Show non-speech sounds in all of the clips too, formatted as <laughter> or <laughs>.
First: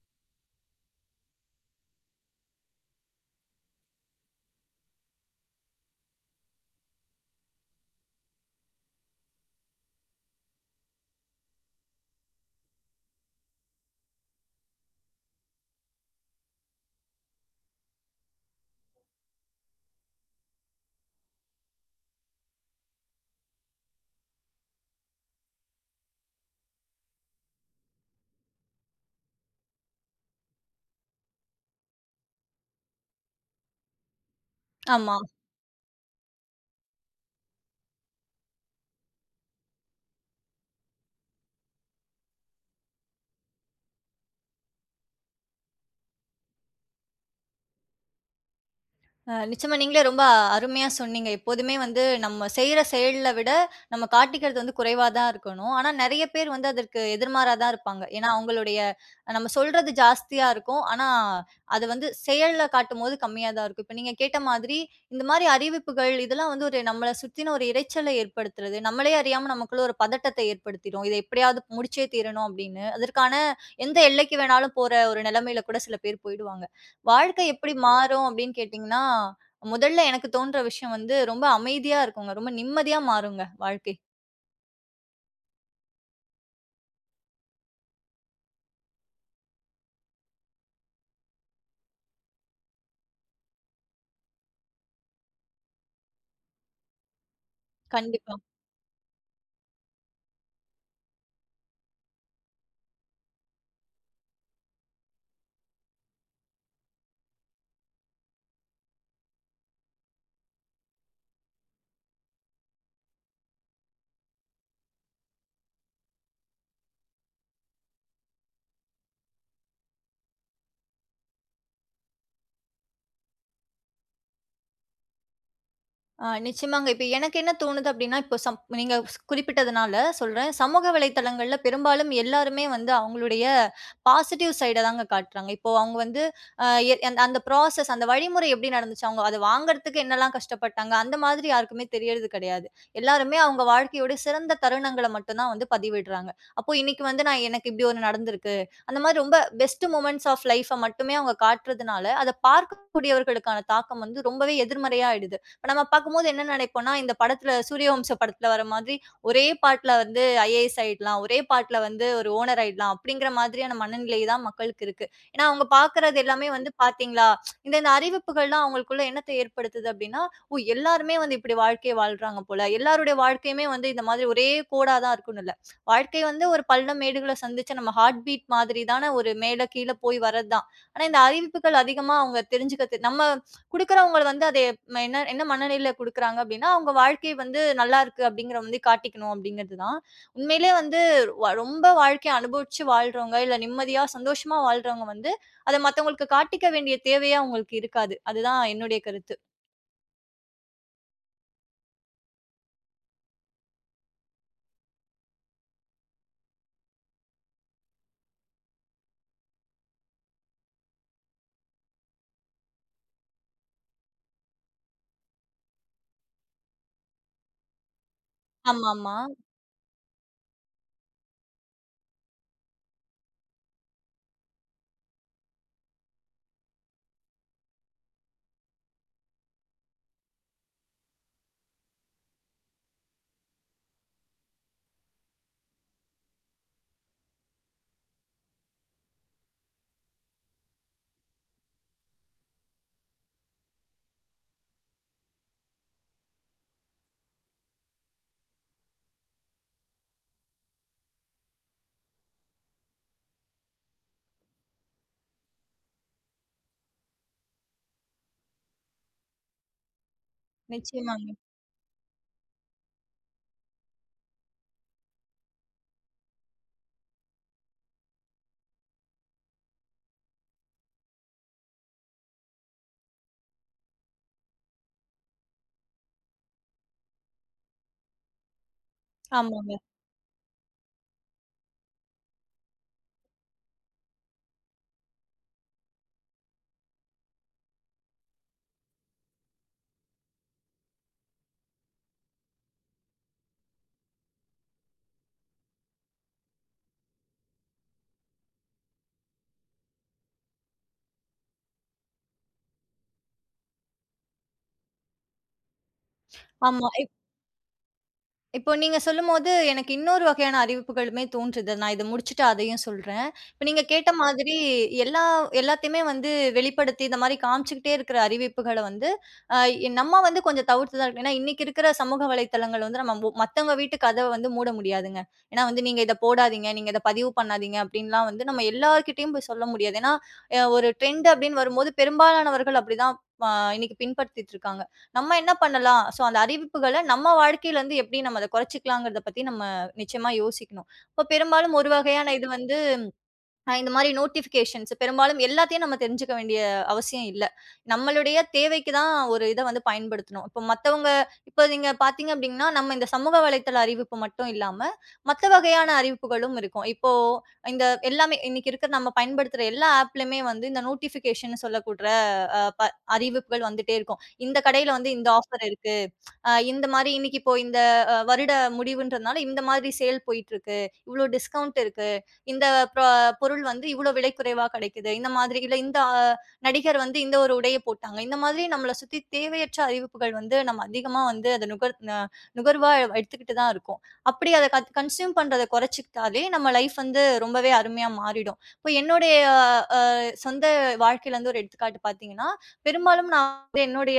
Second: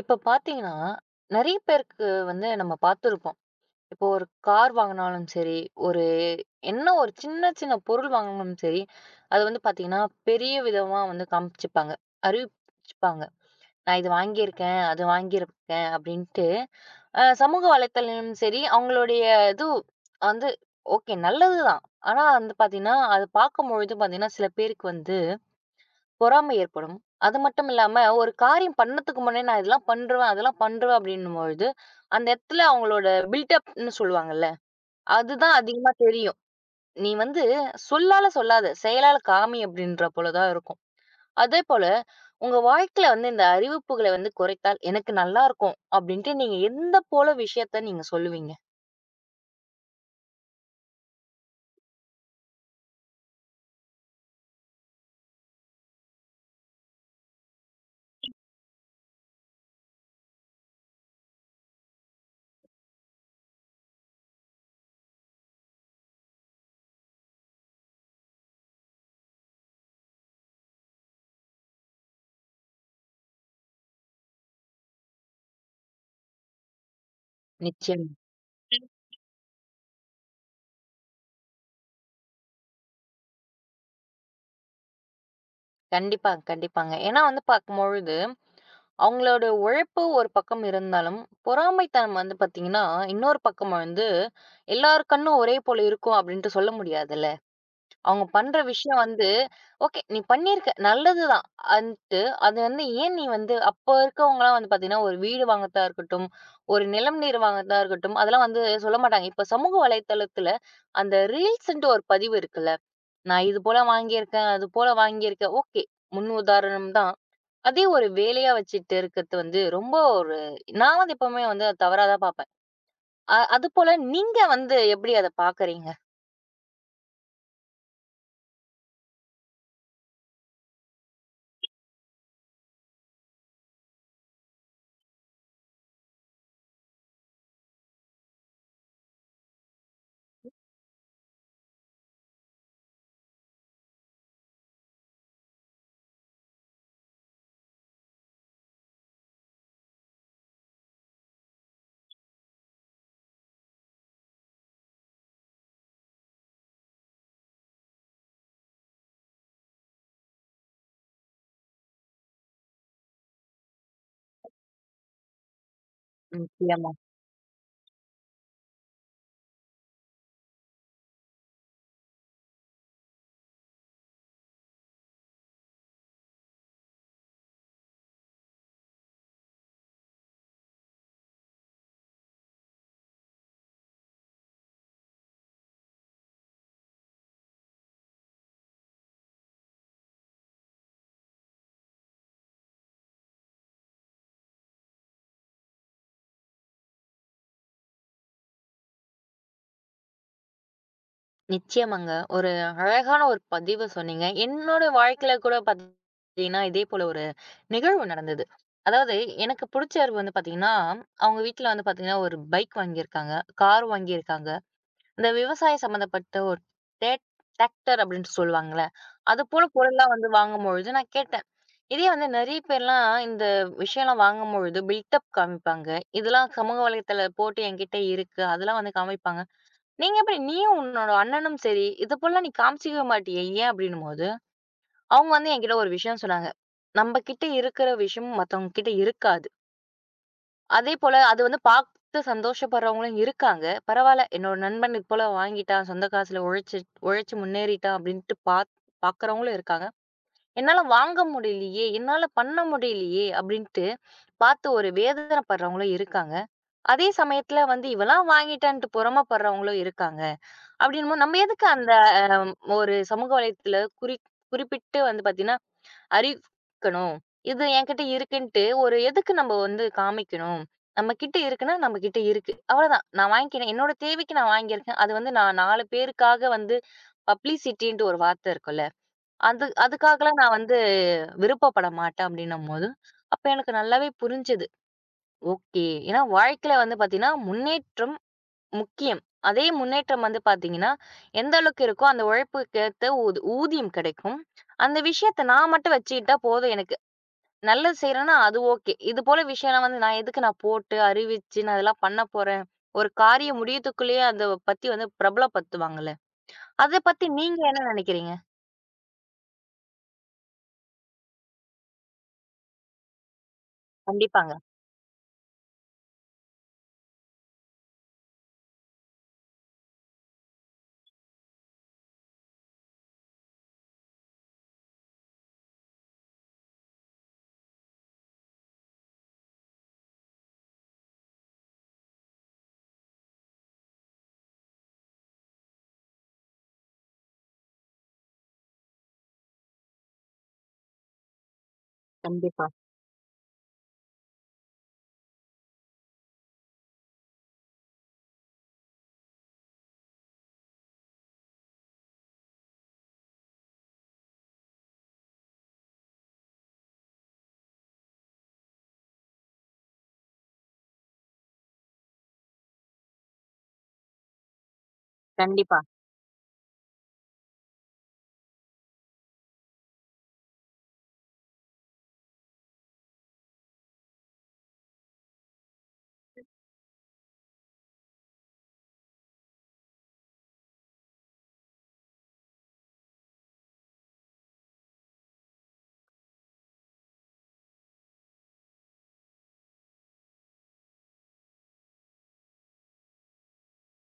இப்ப பார்த்தீங்கன்னா, நெறைய பேருக்கு வந்து நம்ம பார்த்துருப்போம். இப்போ ஒரு கார் வாங்குனாலும் சரி, ஒரு ஒரு சின்ன சின்ன பொருள் வாங்குனாலும் சரி, அது வந்து பார்த்தீங்கன்னா, பெரிய விதமா வந்து காமிச்சுப்பாங்க. அறிவிச்சுப்பாங்க. "நான் இது வாங்கியிருக்கேன், அது வாங்கியிருக்கேன்" அப்படின்ட்டு சமூக வலைத்தளமும் சரி, அவங்களுடைய இது வந்து ஓகே நல்லது தான். ஆனா வந்து பார்த்தீங்கன்னா, அது பார்க்கும்பொழுது பார்த்தீங்கன்னா, சில பேருக்கு வந்து பொறாமை ஏற்படும். அது மட்டும் இல்லாம, ஒரு காரியம் பண்ணத்துக்கு முன்னாடி நான் இதெல்லாம் பண்ருவேன், அதெல்லாம் பண்ருவேன் அப்டின்னும்பொழுது, அந்த இடத்துல அவங்களோட பில்டப்ன்னு சொல்லுவாங்கல்ல, ஆமா. அதுதான் அதிகமா தெரியும். நீ வந்து சொல்லால சொல்லாத, செயலால காமி அப்டின்ற போல தான் இருக்கும். அதேபோல உங்க வாழ்க்கையில வந்து இந்த அறிவிப்புகள வந்து குறைத்தால் எனக்கு நல்லாருக்கும் அப்டின்ட்டு நீங்க எந்த போல விஷயத்த நீங்க சொல்லுவீங்க? நிச்சயமா நீங்களே ரொம்ப அருமையா சொன்னீங்க. எப்போதுமே வந்து நம்ம செய்ற செயல்ல விட, நம்ம காட்டிக்கிறது வந்து குறைவா தான் இருக்கணும். ஆனா நெறைய பேர் வந்து அதற்கு எதிர்மாறா தான் இருப்பாங்க. ஏன்னா, அவங்களுடைய நம்ம சொல்றது ஜாஸ்தியா இருக்கும். ஆனா, அது வந்து செயல்ல காட்டும்போது கம்மியா தான் இருக்கும். இப்ப நீங்க கேட்ட மாதிரி, இந்த மாரி அறிவிப்புகள் இதெல்லாம் வந்து ஒரு நம்மள சுத்தின ஒரு இரைச்சல ஏற்படுத்துறது. நம்மளே அறியாம நமக்குள்ள ஒரு பதட்டத்தை ஏற்படுத்திரும். இத எப்படியாவது முடிச்சே தீரணும் அப்படின்னு. அதற்கான எந்த எல்லைக்கு வேணாலும் போற ஒரு நிலைமையில கூட சில பேர் போயிடுவாங்க. வாழ்க்கை எப்படி நிச்சயமா. மாறும் அப்படின்னு கேட்டீங்கன்னா, முதல்ல எனக்கு தோன்ற விஷயம் வந்து ரொம்ப அமைதியா இருக்குங்க. ரொம்ப நிம்மதியா மாறுங்க வாழ்க்கை. கண்டிப்பா, கண்டிப்பாங்க. ஏன்னா வந்து பாக்கும்பொழுது அவங்களோட உழைப்பு ஒரு பக்கம் இருந்தாலும், பொறாமைத்தனம் வந்து பார்த்தீங்கன்னா, இன்னொரு பக்கம் வந்து எல்லார் கண்ணும் ஒரே போல இருக்கும் அப்படின்ட்டு சொல்ல முடியாதுல்ல. அவங்க கண்டிப்பா. பண்ற விஷயம் வந்து, ஓகே நீ பண்ணியிருக்க நல்லதுதான் அன்ட்டு அது வந்து ஏன் நீ வந்து அப்போ இருக்கவங்கலாம் வந்து பார்த்தீங்கன்னா, ஒரு வீடு வாங்கறதா இருக்கட்டும், ஒரு நிலம், நீர் வாங்கறதா இருக்கட்டும், அதெல்லாம் வந்து சொல்ல மாட்டாங்க. இப்போ சமூக வலைத்தளத்தில அந்த ரீல்ஸ்ன்ட்டு ஒரு பதிவு இருக்குல்ல. நான் இது போல வாங்கியிருக்கேன், அது போல வாங்கியிருக்கேன். ஓகே. முன் உதாரணம் தான். அதே ஒரு வேலையா வச்சுட்டு இருக்கிறது வந்து ரொம்ப ஒரு நான் வந்து எப்பவுமே வந்து அத தவறா தான் பார்ப்பேன். அது போல நீங்க வந்து எப்படி அத பார்க்குறீங்க? நிச்சயமாங்க. இப்ப எனக்கு என்ன தோணுது அப்டின்னா, இப்போ சம் நீங்க குறிப்பிட்டதுனால சொல்றேன். சமூக வலைதளங்கள்ல பெரும்பாலும் எல்லாருமே வந்து அவங்களுடைய பாசிட்டிவ் சைட தாங்க காட்டுறாங்க. இப்போ அவங்க வந்து அ எ அந்த அந்த ப்ராசஸ் அந்த வழிமுறை எப்டி நடந்துச்சு, அவங்க அத வாங்குறதுக்கு என்னலாம் கஷ்டப்பட்டாங்க, அந்த மாதிரி யாருக்குமே தெரியறது கிடையாது. எல்லாருமே அவங்க வாழ்க்கையோட சிறந்த தருணங்கள மட்டும் தான் வந்து பதிவிடுறாங்க. அப்போ இன்னைக்கு வந்து நான் எனக்கு இப்டி ஒண்ணு நடந்திருக்கு. அந்த மாரி ரொம்ப பெஸ்ட் மொமெண்ட்ஸ் ஆஃப் லைஃப மட்டுமே அவங்க காட்டுறதுனால, அத பார்க்கக்கூடியவர்களுக்கான தாக்கம் வந்து ரொம்பவே எதிர்மறையா ஆயிடுது. இப்ப நம்ம பார்க்கும்போது என்ன நினைப்போம்னா, இந்த படத்துல சூரியவம்சம் படத்துல வர மாதிரி, ஒரே பாட்டுல வந்து ஐஏஎஸ் ஆயிடலாம். ஒரே பாட்டுல வந்து ஒரு ஓனர் ஆயிடலாம். அப்படிங்கிற மாதிரியான மனநிலை தான் மக்களுக்கு இருக்கு. ஏன்னா அவங்க பார்க்கறது எல்லாமே வந்து நிச்சயமா. பார்த்தீங்களா, இந்த இந்த அறிவிப்புகள்லாம் அவங்களுக்குள்ள என்னத்த ஏற்படுத்துது அப்படின்னா, ஓ! எல்லாருமே வந்து இப்படி வாழ்க்கைய வாழ்றாங்க போல. எல்லாருடைய வாழ்க்கையுமே வந்து இந்த மாதிரி ஒரே கோடா தான் இருக்குன்னு இல்ல. வாழ்க்கை வந்து ஒரு பள்ளம், மேடுகள சந்திச்சு நம்ம ஹார்ட் பீட் மாதிரி தான ஒரு மேல கீழ போய் வர்றது தான். ஆனா இந்த அறிவிப்புகள் அதிகமா அவங்க தெரிஞ்சுக்க நம்ம குடுக்குறவங்க வந்து அதை என்ன என்ன மனநிலையில குடுக்குறாங்க அப்டின்னா, அவங்க வாழ்க்கை வந்து நல்லாருக்கு அப்படிங்கிற வந்து காட்டிக்கணும் அப்படிங்கிறது தான். உண்மையிலே வந்து ரொம்ப வாழ்க்கைய அனுபவிச்சு வாழ்றவங்க, இல்ல நிம்மதியா, சந்தோஷமா வாழ்றவங்க வந்து, அத மத்தவங்களுக்கு காட்டிக்க வேண்டிய தேவையே அவங்களுக்கு இருக்காது. அதுதான் என்னுடைய கருத்து. நிச்சயமாங்க. ஒரு அழகான ஒரு பதிவு சொன்னீங்க. என்னோட வாழ்க்கையில கூட பார்த்தீங்கன்னா, இதே போல ஒரு நிகழ்வு நடந்தது. அதாவது எனக்கு புடிச்சவர் வந்து பார்த்தீங்கன்னா, அவங்க வீட்ல வந்து பார்த்தீங்கன்னா, ஒரு பைக் வாங்கியிருக்காங்க, கார் வாங்கியிருக்காங்க. இந்த விவசாயம் சம்மந்தப்பட்ட ஒரு டேட் டிராக்டர் அப்படின்னு சொல்லுவாங்கல்ல, ஆமாமா. அது போல பொருள்லாம் வந்து வாங்கும்பொழுது நான் கேட்டேன். இதே வந்து நெறைய பேர்லாம் இந்த விஷயம்லாம் வாங்கும்பொழுது பில்டப் காமிப்பாங்க. இதெல்லாம் சமூக வலைத்தள போட்டு என்கிட்ட இருக்கு. அதெல்லாம் வந்து காமிப்பாங்க. நீங்க எப்படி நீயும் உன்னோட அண்ணனும் சரி, இது போலலாம் நீ காமிச்சுக்கவே மாட்டியே ஏன்? அப்படின்னும்போது, அவங்க வந்து என்கிட்ட ஒரு விஷயம் சொன்னாங்க. நம்ம கிட்ட இருக்கிற விஷயம் மத்தவங்க கிட்ட இருக்காது. அதே போல அது வந்து பார்த்து சந்தோஷப்படுறவங்களும் இருக்காங்க. பரவால்ல என்னோட நண்பன் இது போல வாங்கிட்டான். சொந்த காசுல உழைச்சு உழைச்சு முன்னேறிட்டான் அப்படின்ட்டு பார்க்குறவங்களும் இருக்காங்க. என்னால வாங்க முடியலையே! என்னால பண்ண முடியலையே! அப்படின்ட்டு பார்த்து ஒரு வேதனைப்படுறவங்களும் இருக்காங்க. அதே சமயத்துல வந்து இவளாம் வாங்கிட்டான்ட்டு பொறாமப்படுறவங்களும் இருக்காங்க. அப்படின்னும்போது நிச்சயமாங்க. நம்ம எதுக்கு அந்த அ ஒரு சமூக வலைத்தளத்துல குறிப்பிட்டு வந்து பார்த்தீங்கன்னா, அறிவிக்கணும். இது என்கிட்ட இருக்குன்ட்டு ஒரு எதுக்கு நம்ம வந்து காமிக்கணும்? நம்ம கிட்ட இருக்குன்னா, நம்ம கிட்ட இருக்கு. அவ்வளதான். நான் வாங்கிக்கிறேன். என்னோட தேவைக்கு நான் வாங்கியிருக்கேன். அது வந்து நான் 4 பேருக்காக வந்து பப்ளிசிட்டின்ட்டு ஒரு வார்த்தை இருக்குல்ல. அது ஆமாங்க. அதுக்காகலாம் நான் வந்து விருப்பப்பட மாட்டேன் அப்படின்னும்போது, அப்ப எனக்கு நல்லாவே புரிஞ்சது. ஓகே. ஏன்னா வாழ்க்கையில வந்து பார்த்தீங்கன்னா, முன்னேற்றம் முக்கியம். அதே முன்னேற்றம் வந்து பார்த்தீங்கன்னா, எந்த அளவுக்கு இருக்கோ அந்த உழைப்புக்கேத்த ஊதியம் கிடைக்கும். அந்த விஷயத்த நான் மட்டும் வச்சுக்கிட்டா போதும் எனக்கு. நல்லது செய்றேன்னா அது ஓகே. இது போல விஷயம்லாம் வந்து நான் எதுக்கு நான் போட்டு, அறிவிச்சு நான் இதெல்லாம் பண்ண போறேன். ஒரு காரியம் முடியத்துக்குள்ளேயே அத பத்தி வந்து பிரபலப்படுத்துவாங்கல்ல. ஆமா. அத பத்தி நீங்க என்ன நினைக்கிறீங்க? இப்போ நீங்க சொல்லும்போது, எனக்கு இன்னொரு வகையான அறிவிப்புகளுமே தோன்றுது. நான் இத முடிச்சுட்டு அதையும் சொல்றேன். இப்ப நீங்க கேட்ட கண்டிப்பாங்க. மாதிரி எல்லா எல்லாத்தையுமே வந்து வெளிப்படுத்தி, இந்த மாரி காமிச்சுக்கிட்டே இருக்கிற அறிவிப்புகள வந்து, அ நம்ம வந்து கொஞ்சம் தவிர்த்து தான் இருக்கணும். ஏன்னா, இன்னைக்கு இருக்கிற சமூக வலைத்தளங்கள் வந்து நம்ம மத்தவங்க வீட்டு கதவ வந்து மூட முடியாதுங்க. ஏன்னா வந்து, "நீங்க இத போடாதீங்க, நீங்க இத பதிவு பண்ணாதீங்க" அப்படின்லாம் வந்து நம்ம எல்லார்கிட்டயும் போய் சொல்ல முடியாது. ஏன்னா, ஒரு ட்ரெண்ட் அப்படின்னு வரும்போது, பெரும்பாலானவர்கள் அப்படிதான் அ இன்னைக்கு பின்பற்றிட்டு இருக்காங்க. நம்ம என்ன பண்ணலாம்? ஸோ அந்த அறிவிப்புகள நம்ம வாழ்க்கையில இருந்து எப்படி நம்ம அத குறைச்சுக்கலாங்கிறத பத்தி நம்ம நிச்சயமா யோசிக்கணும். இப்ப பெரும்பாலும் ஒரு வகையான இது கண்டிப்பா, வந்து இந்த மாரி நோட்டிஃபிகேஷன்ஸ் பெரும்பாலும் எல்லாத்தையும் நம்ம தெரிஞ்சுக்க வேண்டிய அவசியம் இல்ல. நம்மளுடைய தேவைக்கு தான் ஒரு இத வந்து பயன்படுத்தணும். இப்ப மத்தவங்க இப்ப நீங்க பார்த்தீங்க அப்டின்னா, நம்ம இந்த சமூக வலைத்தள அறிவிப்பு மட்டும் இல்லாம, மத்த வகையான அறிவிப்புகளும் இருக்கும். இப்போ இந்த எல்லாமே இன்னைக்கு இருக்கிற நம்ம பயன்படுத்துற எல்லா ஆப்லயுமே வந்து இந்த நோட்டிஃபிகேஷன்னு சொல்லக்கூட்ற அ ப அறிவிப்புகள் வந்துட்டே இருக்கும். இந்த கடையில வந்து இந்த ஆஃபர் கண்டிப்பா. இருக்கு. இந்த மாரி இன்னைக்கு இப்போ இந்த வருட முடிவுன்றதுனால இந்த மாதிரி சேல் போயிட்டுருக்கு. இவ்ளோ டிஸ்கவுண்ட் இருக்கு. இந்த ப்ரா பொருள் வந்து இவ்ளோ விலை குறைவா கிடைக்குது. இந்த மாதிரி இல்ல இந்த நடிகர் வந்து இந்த ஒரு உடைய போட்டாங்க. இந்த மாதிரி நம்மள சுத்தி தேவையற்ற அறிவிப்புகள் வந்து நம்ம அதிகமா வந்து அத நுகர்வா எடுத்துக்கிட்டு தான் இருக்கோம். அப்படி அத கன்சியூம் பண்றத குறைச்சுக்கிட்டாலே நம்ம லைஃப் வந்து ரொம்பவே அருமையா மாறிடும். இப்போ என்னுடைய அ சொந்த வாழ்க்கையில இருந்து ஒரு எடுத்துக்காட்டு பார்த்தீங்கன்னா, பெரும்பாலும் நான் வந்து என்னுடைய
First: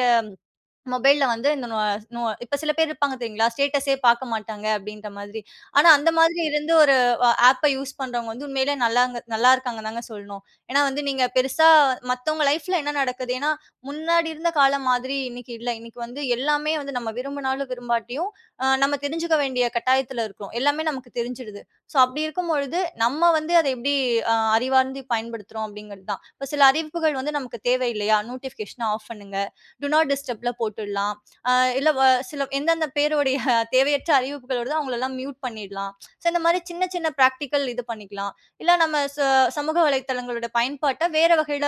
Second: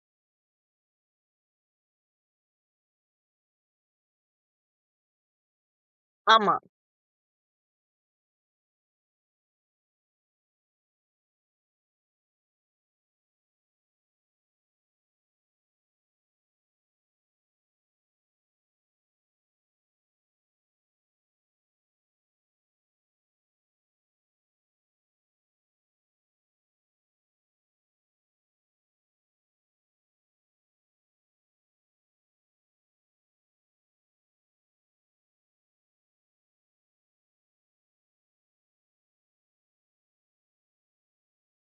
மொபைல்ல வந்து இந்த நொ நொ இப்ப சில பேர் இருப்பாங்க தெரியுங்களா? ஸ்டேட்டஸே பார்க்க மாட்டாங்க அப்டின்ற மாதிரி. ஆனா அந்த மாதிரி ஆமா, இருந்து ஒரு ஆப்ப யூஸ் பண்றவங்க வந்து உண்மையிலே நல்லாங்க நல்லா இருக்காங்கன்னு தாங்க சொல்லணும். ஏன்னா வந்து நீங்க பெருசா மத்தவங்க லைஃப்ல என்ன நடக்குது? ஏன்னா முன்னாடி இருந்த காலம் மாதிரி இன்னைக்கு இல்ல. இன்னைக்கு வந்து எல்லாமே வந்து நம்ம விரும்பினாலும் விரும்பாட்டியும், நம்ம தெரிஞ்சுக்க வேண்டிய கட்டாயத்துல இருக்கோம். எல்லாமே நமக்கு தெரிஞ்சிடுது. ஸோ அப்டி இருக்கும் பொழுது நம்ம வந்து அத எப்டி அறிவார்ந்து பயன்படுத்துறோம் அப்டிங்கிறது தான். இப்ப சில அறிவிப்புகள் வந்து நமக்கு தேவை இல்லையா? நோட்டிஃபிகேஷன ஆஃப் பண்ணுங்க. டு நாட் டிஸ்டர்ப்ல போட்டுடலாம். அ இல்ல வ சில எந்தெந்த பேருடைய <laughs> தேவையற்ற அறிவிப்புகள் வருதோ அவங்களெல்லாம் மியூட் பண்ணிடலாம். ஸோ இந்த மாரி சின்ன சின்ன பிராக்டிகல் இது பண்ணிக்கலாம். இல்ல நம்ம சமூக வலைத்தளங்களோட பயன்பாட்ட வேற வகையில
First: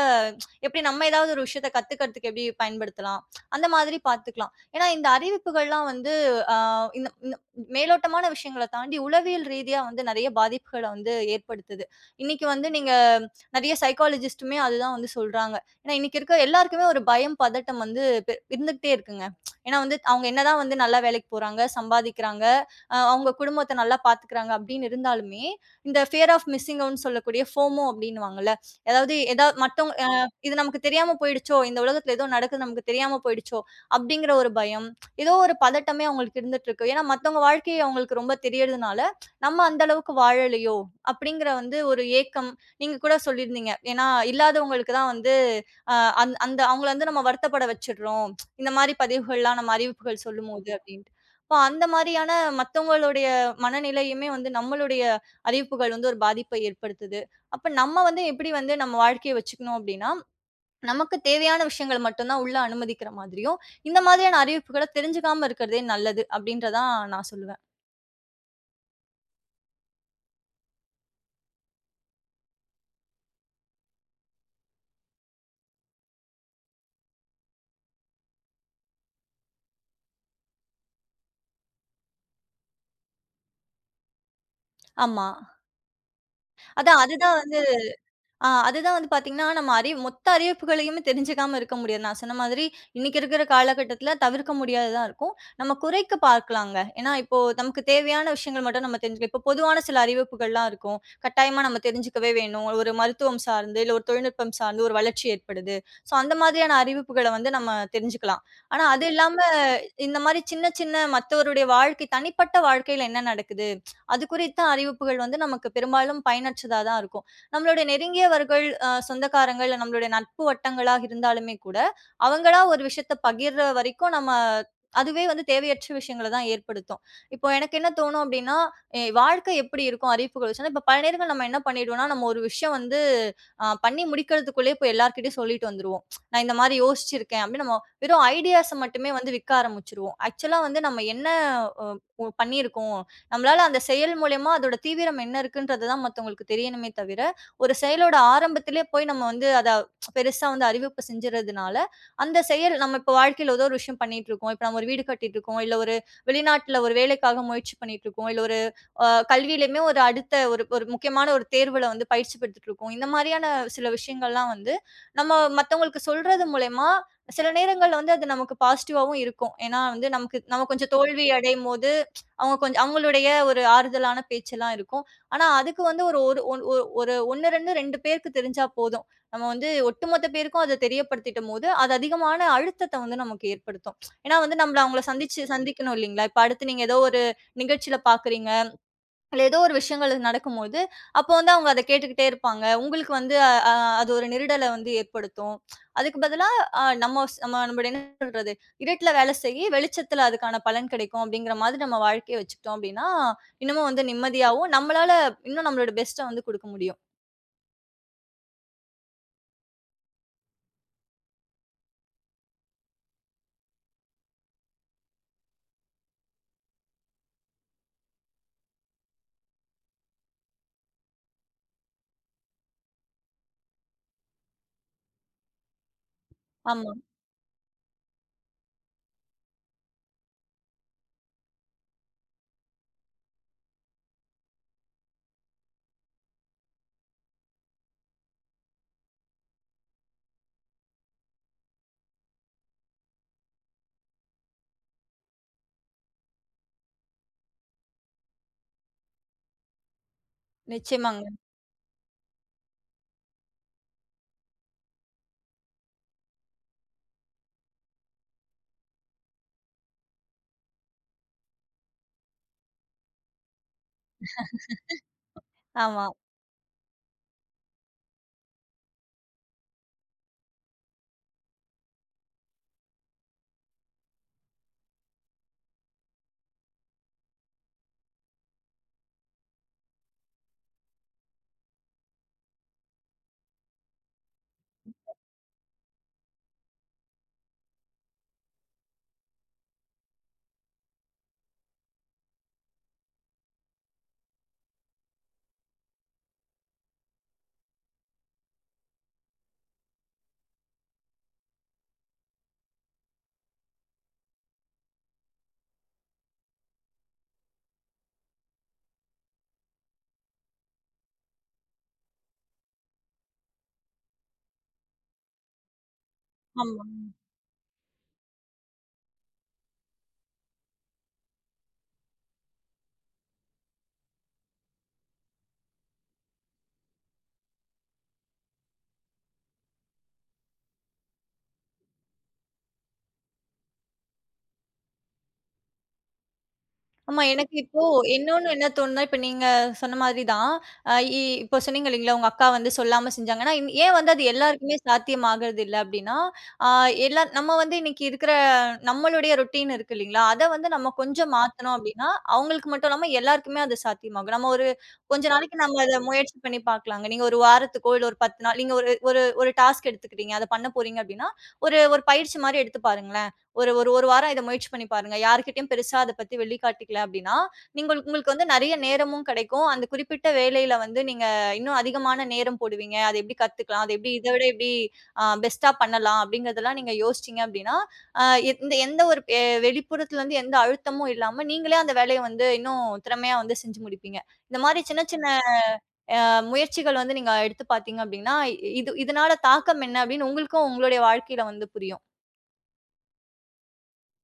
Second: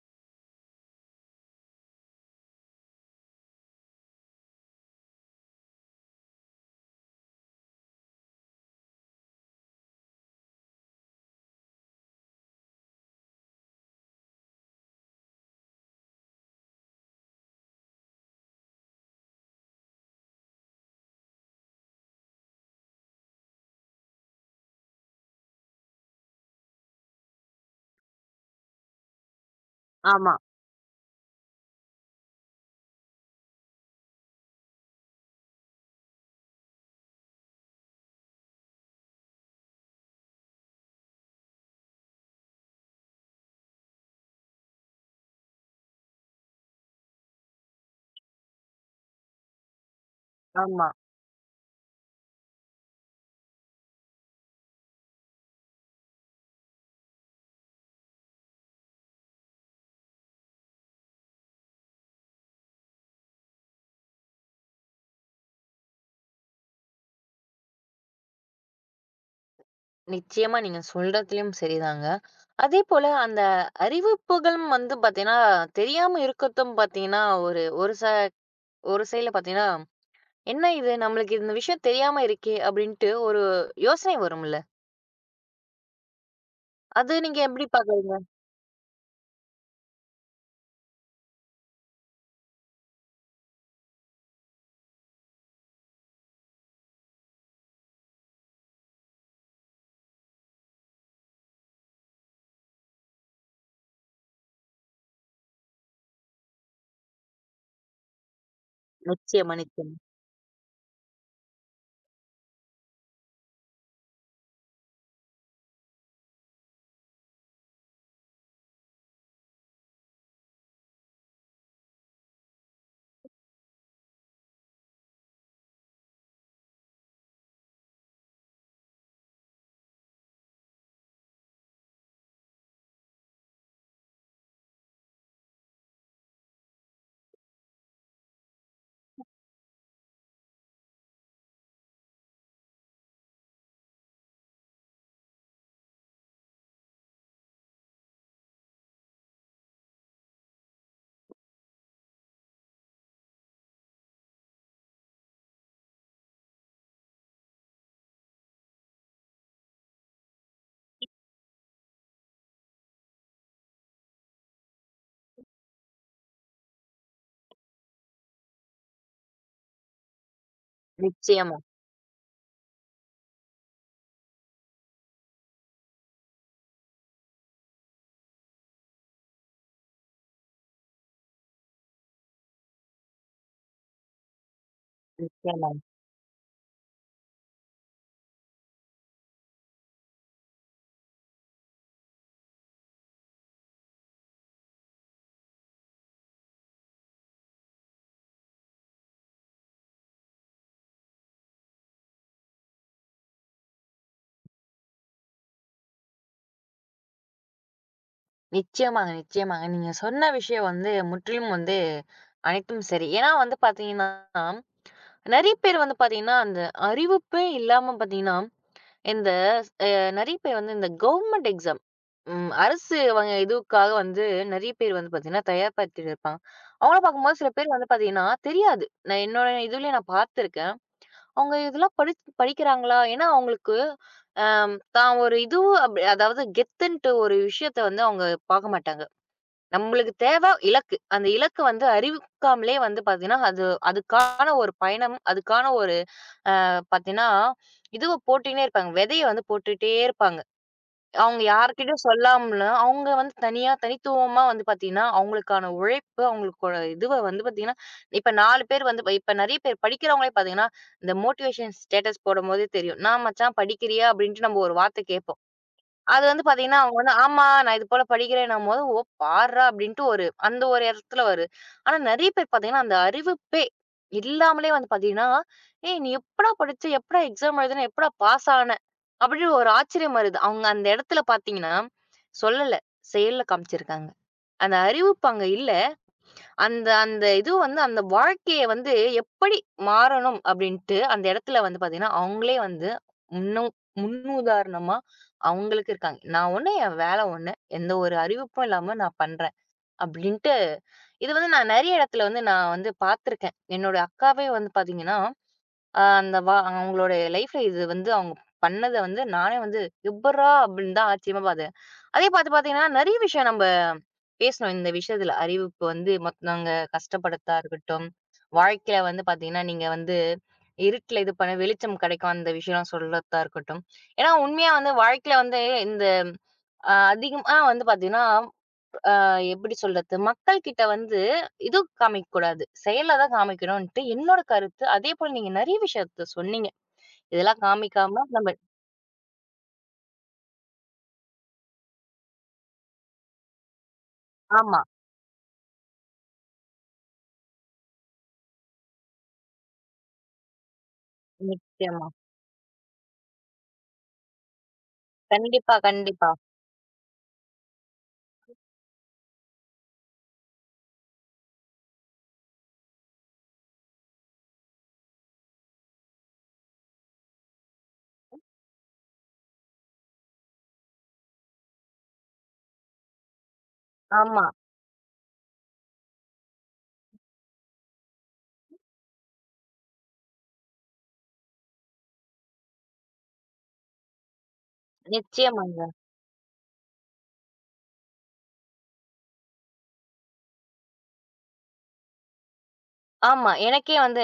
எப்படி நம்ம ஏதாவது ஒரு விஷயத்த கத்துக்கிறதுக்கு எப்படி பயன்படுத்தலாம்? அந்த மாதிரி பார்த்துக்கலாம். ஏன்னா இந்த அறிவிப்புகள்லாம் வந்து அ இந்த இந்த மேலோட்டமான விஷயங்கள தாண்டி உளவியல் ரீதியா வந்து நெறைய பாதிப்புகள வந்து ஏற்படுத்துது. இன்னைக்கு வந்து நீங்க நெறைய சைக்காலஜிஸ்ட்டுமே அதுதான் வந்து சொல்றாங்க. ஏன்னா, இன்னைக்கு இருக்க எல்லாருக்குமே ஒரு பயம், பதட்டம் வந்து இருந்துகிட்டே இருக்குங்க. ஏன்னா வந்து அவங்க என்னதான் வந்து நல்லா வேலைக்கு போறாங்க, சம்பாதிக்கிறாங்க, அவங்க குடும்பத்த நல்லா பார்த்துக்கிறாங்க அப்படின்னு இருந்தாலுமே, இந்த ஃபியர் ஆஃப் மிஸ்ஸிங் அவுட்ன்னு சொல்லக்கூடிய ஃபோமோ அப்படின்னுவாங்கல்ல. அதாவது ஏதா மத்தவங்க ஆமா, இது நமக்கு தெரியாம போயிடுச்சோ, இந்த உலகத்துல ஏதோ நடக்குது நமக்கு தெரியாம போயிடுச்சோ, அப்படிங்கிற ஒரு பயம், ஏதோ ஒரு பதட்டமே அவங்களுக்கு இருந்துட்டு இருக்கு. ஏன்னா மத்தவங்க வாழ்க்கை அவங்களுக்கு ரொம்ப தெரியறதுனால, நம்ம அந்த அளவுக்கு வாழலையோ அப்படிங்கிற வந்து ஒரு ஏக்கம். நீங்க கூட சொல்லியிருந்தீங்க. ஏன்னா இல்லாதவங்களுக்கு தான் வந்து அ அந் அந்த அவங்கள வந்து நம்ம வருத்தப்பட வச்சுடுறோம். இந்த மாரி பதிவுகள்லாம் நம்ம அறிவிப்புகள் சொல்லும்போது ஆமா. அப்டின்ட்டு. அப்ப அந்த மாரியான மத்தவங்களுடைய மனநிலையுமே வந்து நம்மளுடைய அறிவிப்புகள் வந்து ஒரு பாதிப்பை ஏற்படுத்துது. அப்ப நம்ம வந்து எப்படி வந்து நம்ம வாழ்க்கைய வச்சுக்கணும் அப்டின்னா, நமக்கு தேவையான விஷயங்கள் மட்டும் தான் உள்ள அனுமதிக்கிற மாதிரியும், இந்த மாதிரியான அறிவிப்புகள தெரிஞ்சுக்காம இருக்கிறதே நல்லது அப்டின்றதான் நான் சொல்லுவேன். நிச்சயமா நீங்க சொல்றதுலயும் சரிதாங்க. அதேபோல அந்த அறிவிப்புகளும் வந்து பார்த்தீங்கன்னா, தெரியாம இருக்கறதும் பார்த்தீங்கன்னா, ஒரு ஒரு ச ஒரு சைடுல பார்த்தீங்கன்னா, "என்ன இது நம்மளுக்கு இந்த விஷயம் தெரியாம இருக்கே!" அப்படீன்ட்டு ஒரு யோசனை வரும்ல. ஆமா. அதான் அது அதுதான் நீங்க எப்படி பார்க்குறீங்க? ஆ அதுதான் வந்து பார்த்தீங்கன்னா, நம்ம மொத்த அறிவிப்புகளையுமே தெரிஞ்சுக்காம இருக்க முடியாது. நான் சொன்ன மாதிரி, இன்னைக்கு இருக்கிற காலகட்டத்தில தவிர்க்க முடியாததா இருக்கும். நம்ம குறைக்க பார்க்கலாங்க. ஏன்னா, இப்போ நமக்கு தேவையான விஷயங்கள் மட்டும் நம்ம தெரிஞ்சுக்கலாம். இப்போ பொதுவான சில அறிவிப்புகள்லாம் இருக்கும். கட்டாயமா நம்ம தெரிஞ்சுக்கவே வேணும். ஒரு மருத்துவம் சார்ந்து, இல்ல ஒரு தொழில்நுட்பம் சார்ந்து ஒரு வளர்ச்சி ஏற்படுது. ஸோ, அந்த மாதிரியான அறிவிப்புகள வந்து நம்ம தெரிஞ்சுக்கலாம். ஆனா, அது இல்லாம நிச்சயமா, நிச்சயமா. இந்த மாரி சின்ன சின்ன மத்தவருடைய வாழ்க்கை, தனிப்பட்ட வாழ்க்கையில என்ன நடக்குது? அது குறித்த அறிவிப்புகள் வந்து நமக்கு பெரும்பாலும் பயனற்றதா தான் இருக்கும். நம்மளுடைய நெருங்கியவர்கள், சொந்தக்காரங்கள், நம்மளுடைய நட்பு வட்டங்களா இருந்தாலுமே கூட, அவங்களா ஒரு விஷயத்த பகிர்ற வரைக்கும் நம்ம அதுவே வந்து தேவையற்ற விஷயங்கள தான் ஏற்படுத்தும். இப்போ எனக்கு என்ன தோணும் அப்படின்னா, வாழ்க்கை எப்படி இருக்கும் அறிவிப்புகள் வச்சுன்னா, இப்போ பல நேரங்கள் நம்ம என்ன பண்ணிடுவோம்னா, நம்ம ஒரு விஷயம் வந்து பண்ணி முடிக்கிறதுக்குள்ளயே போய் எல்லார்கிட்டயும் சொல்லிட்டு வந்துருவோம். நான் இந்த மாரி யோசிச்சிருக்கேன் அப்படின்னு நம்ம வெறும் ஐடியாஸ மட்டுமே வந்து விக்க ஆரம்பிச்சுருவோம். ஆக்சுவலா வந்து நம்ம என்ன அ ஒ பண்ணியிருக்கோம், நம்மளால அந்த செயல் மூலியமா அதோட தீவிரம் என்ன இருக்குன்றது தான் மத்தவங்களுக்கு தெரியணுமே தவிர, ஒரு செயலோட ஆரம்பத்திலே போய் நம்ம வந்து அத பெருசா வந்து அறிவிப்பு செஞ்சுறதுனால, அந்த செயல் நம்ம இப்ப வாழ்க்கையில ஏதோ ஒரு விஷயம் பண்ணிட்டுருக்கோம். இப்ப நம்ம ஒரு வீடு கட்டிட்டுருக்கோம், இல்ல ஒரு வெளிநாட்டுல ஒரு வேலைக்காக முயற்சி பண்ணிட்டுருக்கோம், இல்ல ஒரு அ கல்வியிலயுமே ஒரு அடுத்த ஒரு ஒரு முக்கியமான ஒரு தேர்வுல வந்து பயிற்சி பெற்றுட்டுருக்கோம். இந்த மாரியான சில விஷயங்கள்லாம் வந்து நம்ம மத்தவங்களுக்கு சொல்றது மூலியமா, சில நேரங்கள்ல வந்து அது நமக்கு பாசிட்டிவாவும் இருக்கும். ஏன்னா வந்து நமக்கு நம்ம கொஞ்சம் தோல்வி நிச்சயமா, அடையும்போது அவங்க கொஞ்சம் அவங்களுடைய ஒரு ஆறுதலான பேச்செல்லாம் இருக்கும். ஆனா, அதுக்கு வந்து ஒரு ஒரு ஒன் ஒ ஒரு 1, 2, 2 பேருக்கு தெரிஞ்சா போதும். நம்ம வந்து ஒட்டுமொத்த பேருக்கும் அத தெரியப்படுத்திட்டம்போது, அது அதிகமான அழுத்தத்த வந்து நமக்கு ஏற்படுத்தும். ஏன்னா வந்து நம்மள அவங்கள சந்திச்சு நிச்சயமா. சந்திக்கணும் இல்லீங்களா? இப்ப அடுத்து நீங்க ஏதோ ஒரு நிகழ்ச்சியில பாக்குறீங்க இல்ல ஏதோ ஒரு விஷயங்கள் நடக்கும்போது, அப்போ வந்து அவங்க அத கேட்டுக்கிட்டே இருப்பாங்க. உங்களுக்கு வந்து அ அ அது ஒரு நெருடல வந்து ஏற்படுத்தும். அதுக்கு பதிலா நம்ம நம்மளோட என்ன சொல்றது? இருட்டுல வேலை செய்யி, வெளிச்சத்துல அதுக்கான பலன் கிடைக்கும் அப்படிங்கிற மாதிரி நம்ம வாழ்க்கைய வச்சுக்கிட்டோம் அப்படின்னா, இன்னமும் வந்து நிம்மதியாவும், நம்மளால இன்னும் நம்மளோட பெஸ்ட்ட வந்து குடுக்க முடியும். நிச்சயமாங்க, நிச்சயமாங்க. நீங்க சொன்ன விஷயம் வந்து முற்றிலும் வந்து அனைத்தும் சரி. ஏன்னா வந்து பார்த்தீங்கன்னா, நெறைய பேர் வந்து பார்த்தீங்கன்னா, அந்த அறிவிப்பே இல்லாம பார்த்தீங்கன்னா, இந்த நெறைய பேர் வந்து இந்த கவர்மெண்ட் எக்ஸாம் ம். அரசு அவங்க இதுக்காக வந்து நெறைய பேர் வந்து பார்த்தீங்கன்னா, தயார்படுத்திட்டு இருப்பாங்க. ஆமா. அவங்கள பார்க்கும்போது சில பேர் வந்து பார்த்தீங்கன்னா, தெரியாது. நான் என்னோட இதுலயே நான் பார்த்துருக்கேன். அவங்க இதெல்லாம் படிக்கிறாங்களா? ஏன்னா அவங்களுக்கு தான் ஒரு இதுவும் அதாவது கெத்துன்ட்டு ஒரு விஷயத்த வந்து அவங்க பார்க்க மாட்டாங்க. நம்மளுக்கு தேவை இலக்கு. அந்த இலக்கு வந்து அறிவிக்காமலே வந்து பார்த்தீங்கன்னா, அது அதுக்கான ஒரு பயணம், அதுக்கான ஒரு பார்த்தீங்கன்னா, இதுவ போட்டுன்னே இருப்பாங்க. விதைய வந்து போட்டுட்டே இருப்பாங்க. நிச்சயமாங்க. அவங்க யார்கிட்டயும் சொல்லாமல, அவங்க வந்து தனியா தனித்துவமா வந்து பாத்தீங்கன்னா, அவங்களுக்கான உழைப்பு, அவங்களுக்கோட இதுவ வந்து பாத்தீங்கன்னா, இப்ப 4 பேர் வந்து இப்ப நெறைய பேர் படிக்கிறவங்களே பாத்தீங்கன்னா, இந்த மோட்டிவேஷன் ஸ்டேட்டஸ் போடும்போதே தெரியும். "நான் மச்சான் படிக்கிறியா?" அப்படின்ட்டு நம்ம ஒரு வார்த்தை கேட்போம். ஆமா. அது வந்து பார்த்தீங்கன்னா, அவங்க வந்து ஆமா நான் இது போல படிக்கிறேன்னும்போது, "ஓ! பார்றா" அப்படின்ட்டு ஒரு அந்த ஒரு இடத்துல வருது. ஆனா நெறைய பேர் பார்த்தீங்கன்னா, அந்த அறிவிப்பே இல்லாமலே வந்து பார்த்தீங்கன்னா, "ஏய்! நீ எப்படா படிச்ச? எப்படா எக்ஸாம் எழுதுன? எப்படா பாஸ் ஆன?" அப்படின்னு ஒரு ஆச்சரியம் வருது. அவங்க அந்த இடத்துல பார்த்தீங்கன்னா, சொல்லல. செயல்ல காமிச்சிருக்காங்க. அந்த அறிவிப்பு அங்க இல்ல. அந்த அந்த இது வந்து அந்த வாழ்க்கைய வந்து எப்படி மாறணும் அப்படின்ட்டு, அந்த இடத்துல வந்து பார்த்தீங்கன்னா, அவங்களே வந்து முன்னு முன்னுதாரணமா அவங்களுக்கு இருக்காங்க. "நான் ஒண்ணு, என் வேலை ஒண்ணு. எந்த ஒரு அறிவிப்பும் இல்லாம நான் பண்றேன்" அப்படின்ட்டு இது வந்து நான் நெறைய இடத்துல வந்து நான் வந்து பார்த்துருக்கேன். என்னோட அக்காவே வந்து பார்த்தீங்கன்னா, அந்த அவங்களோட லைஃப்ல இது வந்து அவங்க பண்ணத வந்து நானே வந்து எப்புட்றா! அப்படின்னு தான் ஆச்சரியமா பார்த்தேன். அதே பார்த்து பார்த்தீங்கன்னா, நெறைய விஷயம் நம்ப பேசணும். இந்த விஷயத்துல அறிவுக்கு வந்து நாங்க ஆமா. கஷ்டப்படத்தா இருக்கட்டும். வாழ்க்கையில வந்து பாத்தீங்கன்னா, நீங்க வந்து இருட்டுல இது பண்ண வெளிச்சம் கிடைக்கும் அந்த விஷயம் சொல்றதா இருக்கட்டும். ஏன்னா உண்மையா வந்து வாழ்க்கையில வந்து இந்த அதிகமா வந்து பாத்தீங்கன்னா, அ எப்படி சொல்றது? மக்கள் கிட்ட வந்து இது காமிக்கக்கூடாது. செயல்ல தான் காமிக்கணும்ன்ட்டு என்னோட கருத்து. அதேபோல நீங்க நெறைய விஷயத்த சொன்னீங்க. ஆமா. எனக்கு இதெல்லாம் இப்போ காமிக்காம இன்னொன்னு நம்ம என்ன தோணுனா, இப்ப நீங்க சொன்ன மாதிரி தான். அ இ இப்போ சொன்னீங்க இல்லீங்களா, உங்க அக்கா வந்து சொல்லாம செஞ்சாங்கன்னா, ஏன் வந்து அது எல்லாருக்குமே ஆமா. சாத்தியமாகறது இல்ல அப்டின்னா, அ எல்லா நம்ம வந்து இன்னைக்கு இருக்கிற நம்மளுடைய ரொட்டீன் இருக்கு இல்லீங்களா, அத வந்து நம்ம கொஞ்சம் மாத்தனோம் நிச்சயமா. அப்டின்னா, அவங்களுக்கு மட்டும் இல்லாம எல்லாருக்குமே அது சாத்தியமாகும். நம்ம ஒரு கொஞ்ச நாளைக்கு கண்டிப்பா, நம்ம அத கண்டிப்பா. முயற்சி பண்ணி பார்க்கலாங்க. நீங்க ஒரு வாரத்துக்கோ, இல்ல ஒரு 10 நாள் நீங்க ஒரு ஒரு ஒரு டாஸ்க் எடுத்துக்கிட்டீங்க. அத பண்ண போறீங்க அப்டின்னா, ஒரு ஒரு பயிற்சி மாரி எடுத்து பாருங்களேன். ஒரு ஒரு 1 வாரம் இத முயற்சி பண்ணி பாருங்க. யார்கிட்டயும் பெருசா அத பத்தி வெளிக்காட்டிக்கல அப்டின்னா, நீங்கள் உங்களுக்கு வந்து நெறைய நேரமும் கிடைக்கும். அந்த குறிப்பிட்ட வேலையில வந்து நீங்க இன்னும் அதிகமான நேரம் போடுவீங்க. அத எப்படி கத்துக்கலாம்? அத எப்படி இத விட ஆமா. எப்படி பெஸ்ட்டா பண்ணலாம்? அப்படிங்கிறதெல்லாம் நீங்க யோசிச்சீங்க அப்படின்னா, அ இந்த எந்த ஒரு வெளிப்புறத்துலருந்து எந்த அழுத்தமும் இல்லாம, நீங்களே அந்த வேலைய வந்து இன்னும் திறமையா வந்து செஞ்சு முடிப்பீங்க. இந்த மாரி சின்ன சின்ன நிச்சயமா. அ முயற்சிகள் வந்து நீங்க எடுத்து பார்த்தீங்க அப்படின்னா, இது இதனால தாக்கம் என்ன அப்படின்னு உங்களுக்கும் உங்களுடைய வாழ்க்கையில வந்து புரியும். ஆமா. எனக்கே வந்து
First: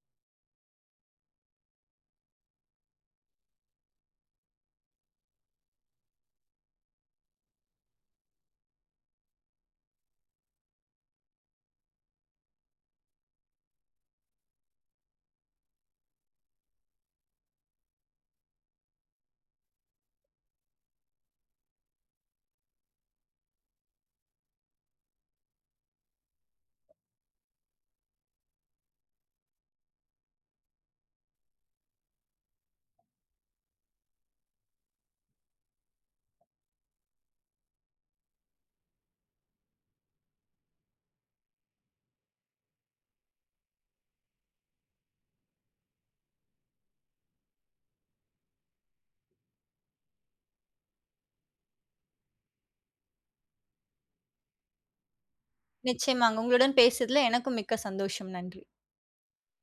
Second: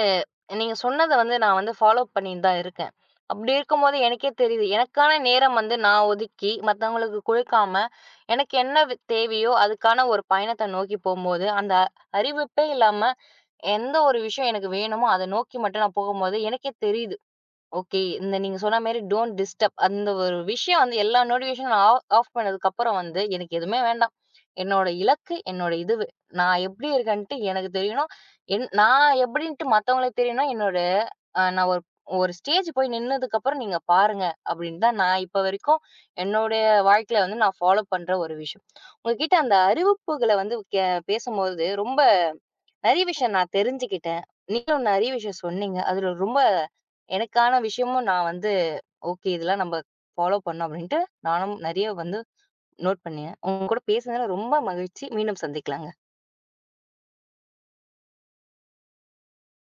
நீங்க சொன்னத வந்து நான் வந்து ஃபாலோ பண்ணிட்டு தான் இருக்கேன். அப்படி இருக்கும்போது எனக்கே தெரியுது. எனக்கான நேரம் வந்து நான் ஒதுக்கி, மத்தவங்களுக்கு குடுக்காம, எனக்கு என்ன தேவையோ அதுக்கான ஒரு பயணத்த நோக்கி போம்போது, அந்த அறிவிப்பே இல்லாம எந்த ஒரு விஷயம் எனக்கு வேணுமோ, அத நோக்கி மட்டும் நான் போகும்போது எனக்கே தெரியுது. ஓகே. இந்த நீங்க சொன்ன மாரி டோன்ட் டிஸ்டர்ப் அந்த ஒரு விஷயம் வந்து எல்லா நோட்டிஃபிகேஷனும் ஆஃப் பண்ணதுக்கப்புறம் வந்து, எனக்கு எதுவுமே வேண்டாம். என்னோட இலக்கு, என்னோட இதுவு. நான் எப்படி இருக்கேன்ட்டு எனக்கு தெரியணும். நான் எப்படின்ட்டு மத்தவங்களுக்கு தெரியணும்னா, என்னோட நான் ஒரு ஒரு ஸ்டேஜ் போய் நின்னதுக்கப்புறம் நீங்க பாருங்க, அப்படின்னு தான் நான் இப்ப வரைக்கும் என்னுடைய வாழ்க்கையில வந்து நான் ஃபாலோ பண்ற ஒரு விஷயம். உங்ககிட்ட அந்த அறிவிப்புகள வந்து பேசும்போது ரொம்ப நெறைய விஷயம் நான் தெரிஞ்சுக்கிட்டேன். நீங்களும் நெறைய விஷயம் சொன்னீங்க. அதுல ரொம்ப எனக்கான விஷயமும் நான் வந்து ஓகே இதெல்லாம் நம்ம ஃபாலோ பண்ணணும் அப்டின்ட்டு நானும் நெறைய வந்து நோட் பண்ணேன். உங்க கூட பேசுனதுல ரொம்ப மகிழ்ச்சி. மீண்டும் சந்திக்கலாம். நிச்சயமாங்க. உங்களுடன் பேசியதுல எனக்கும் மிக்க சந்தோஷம். நன்றி.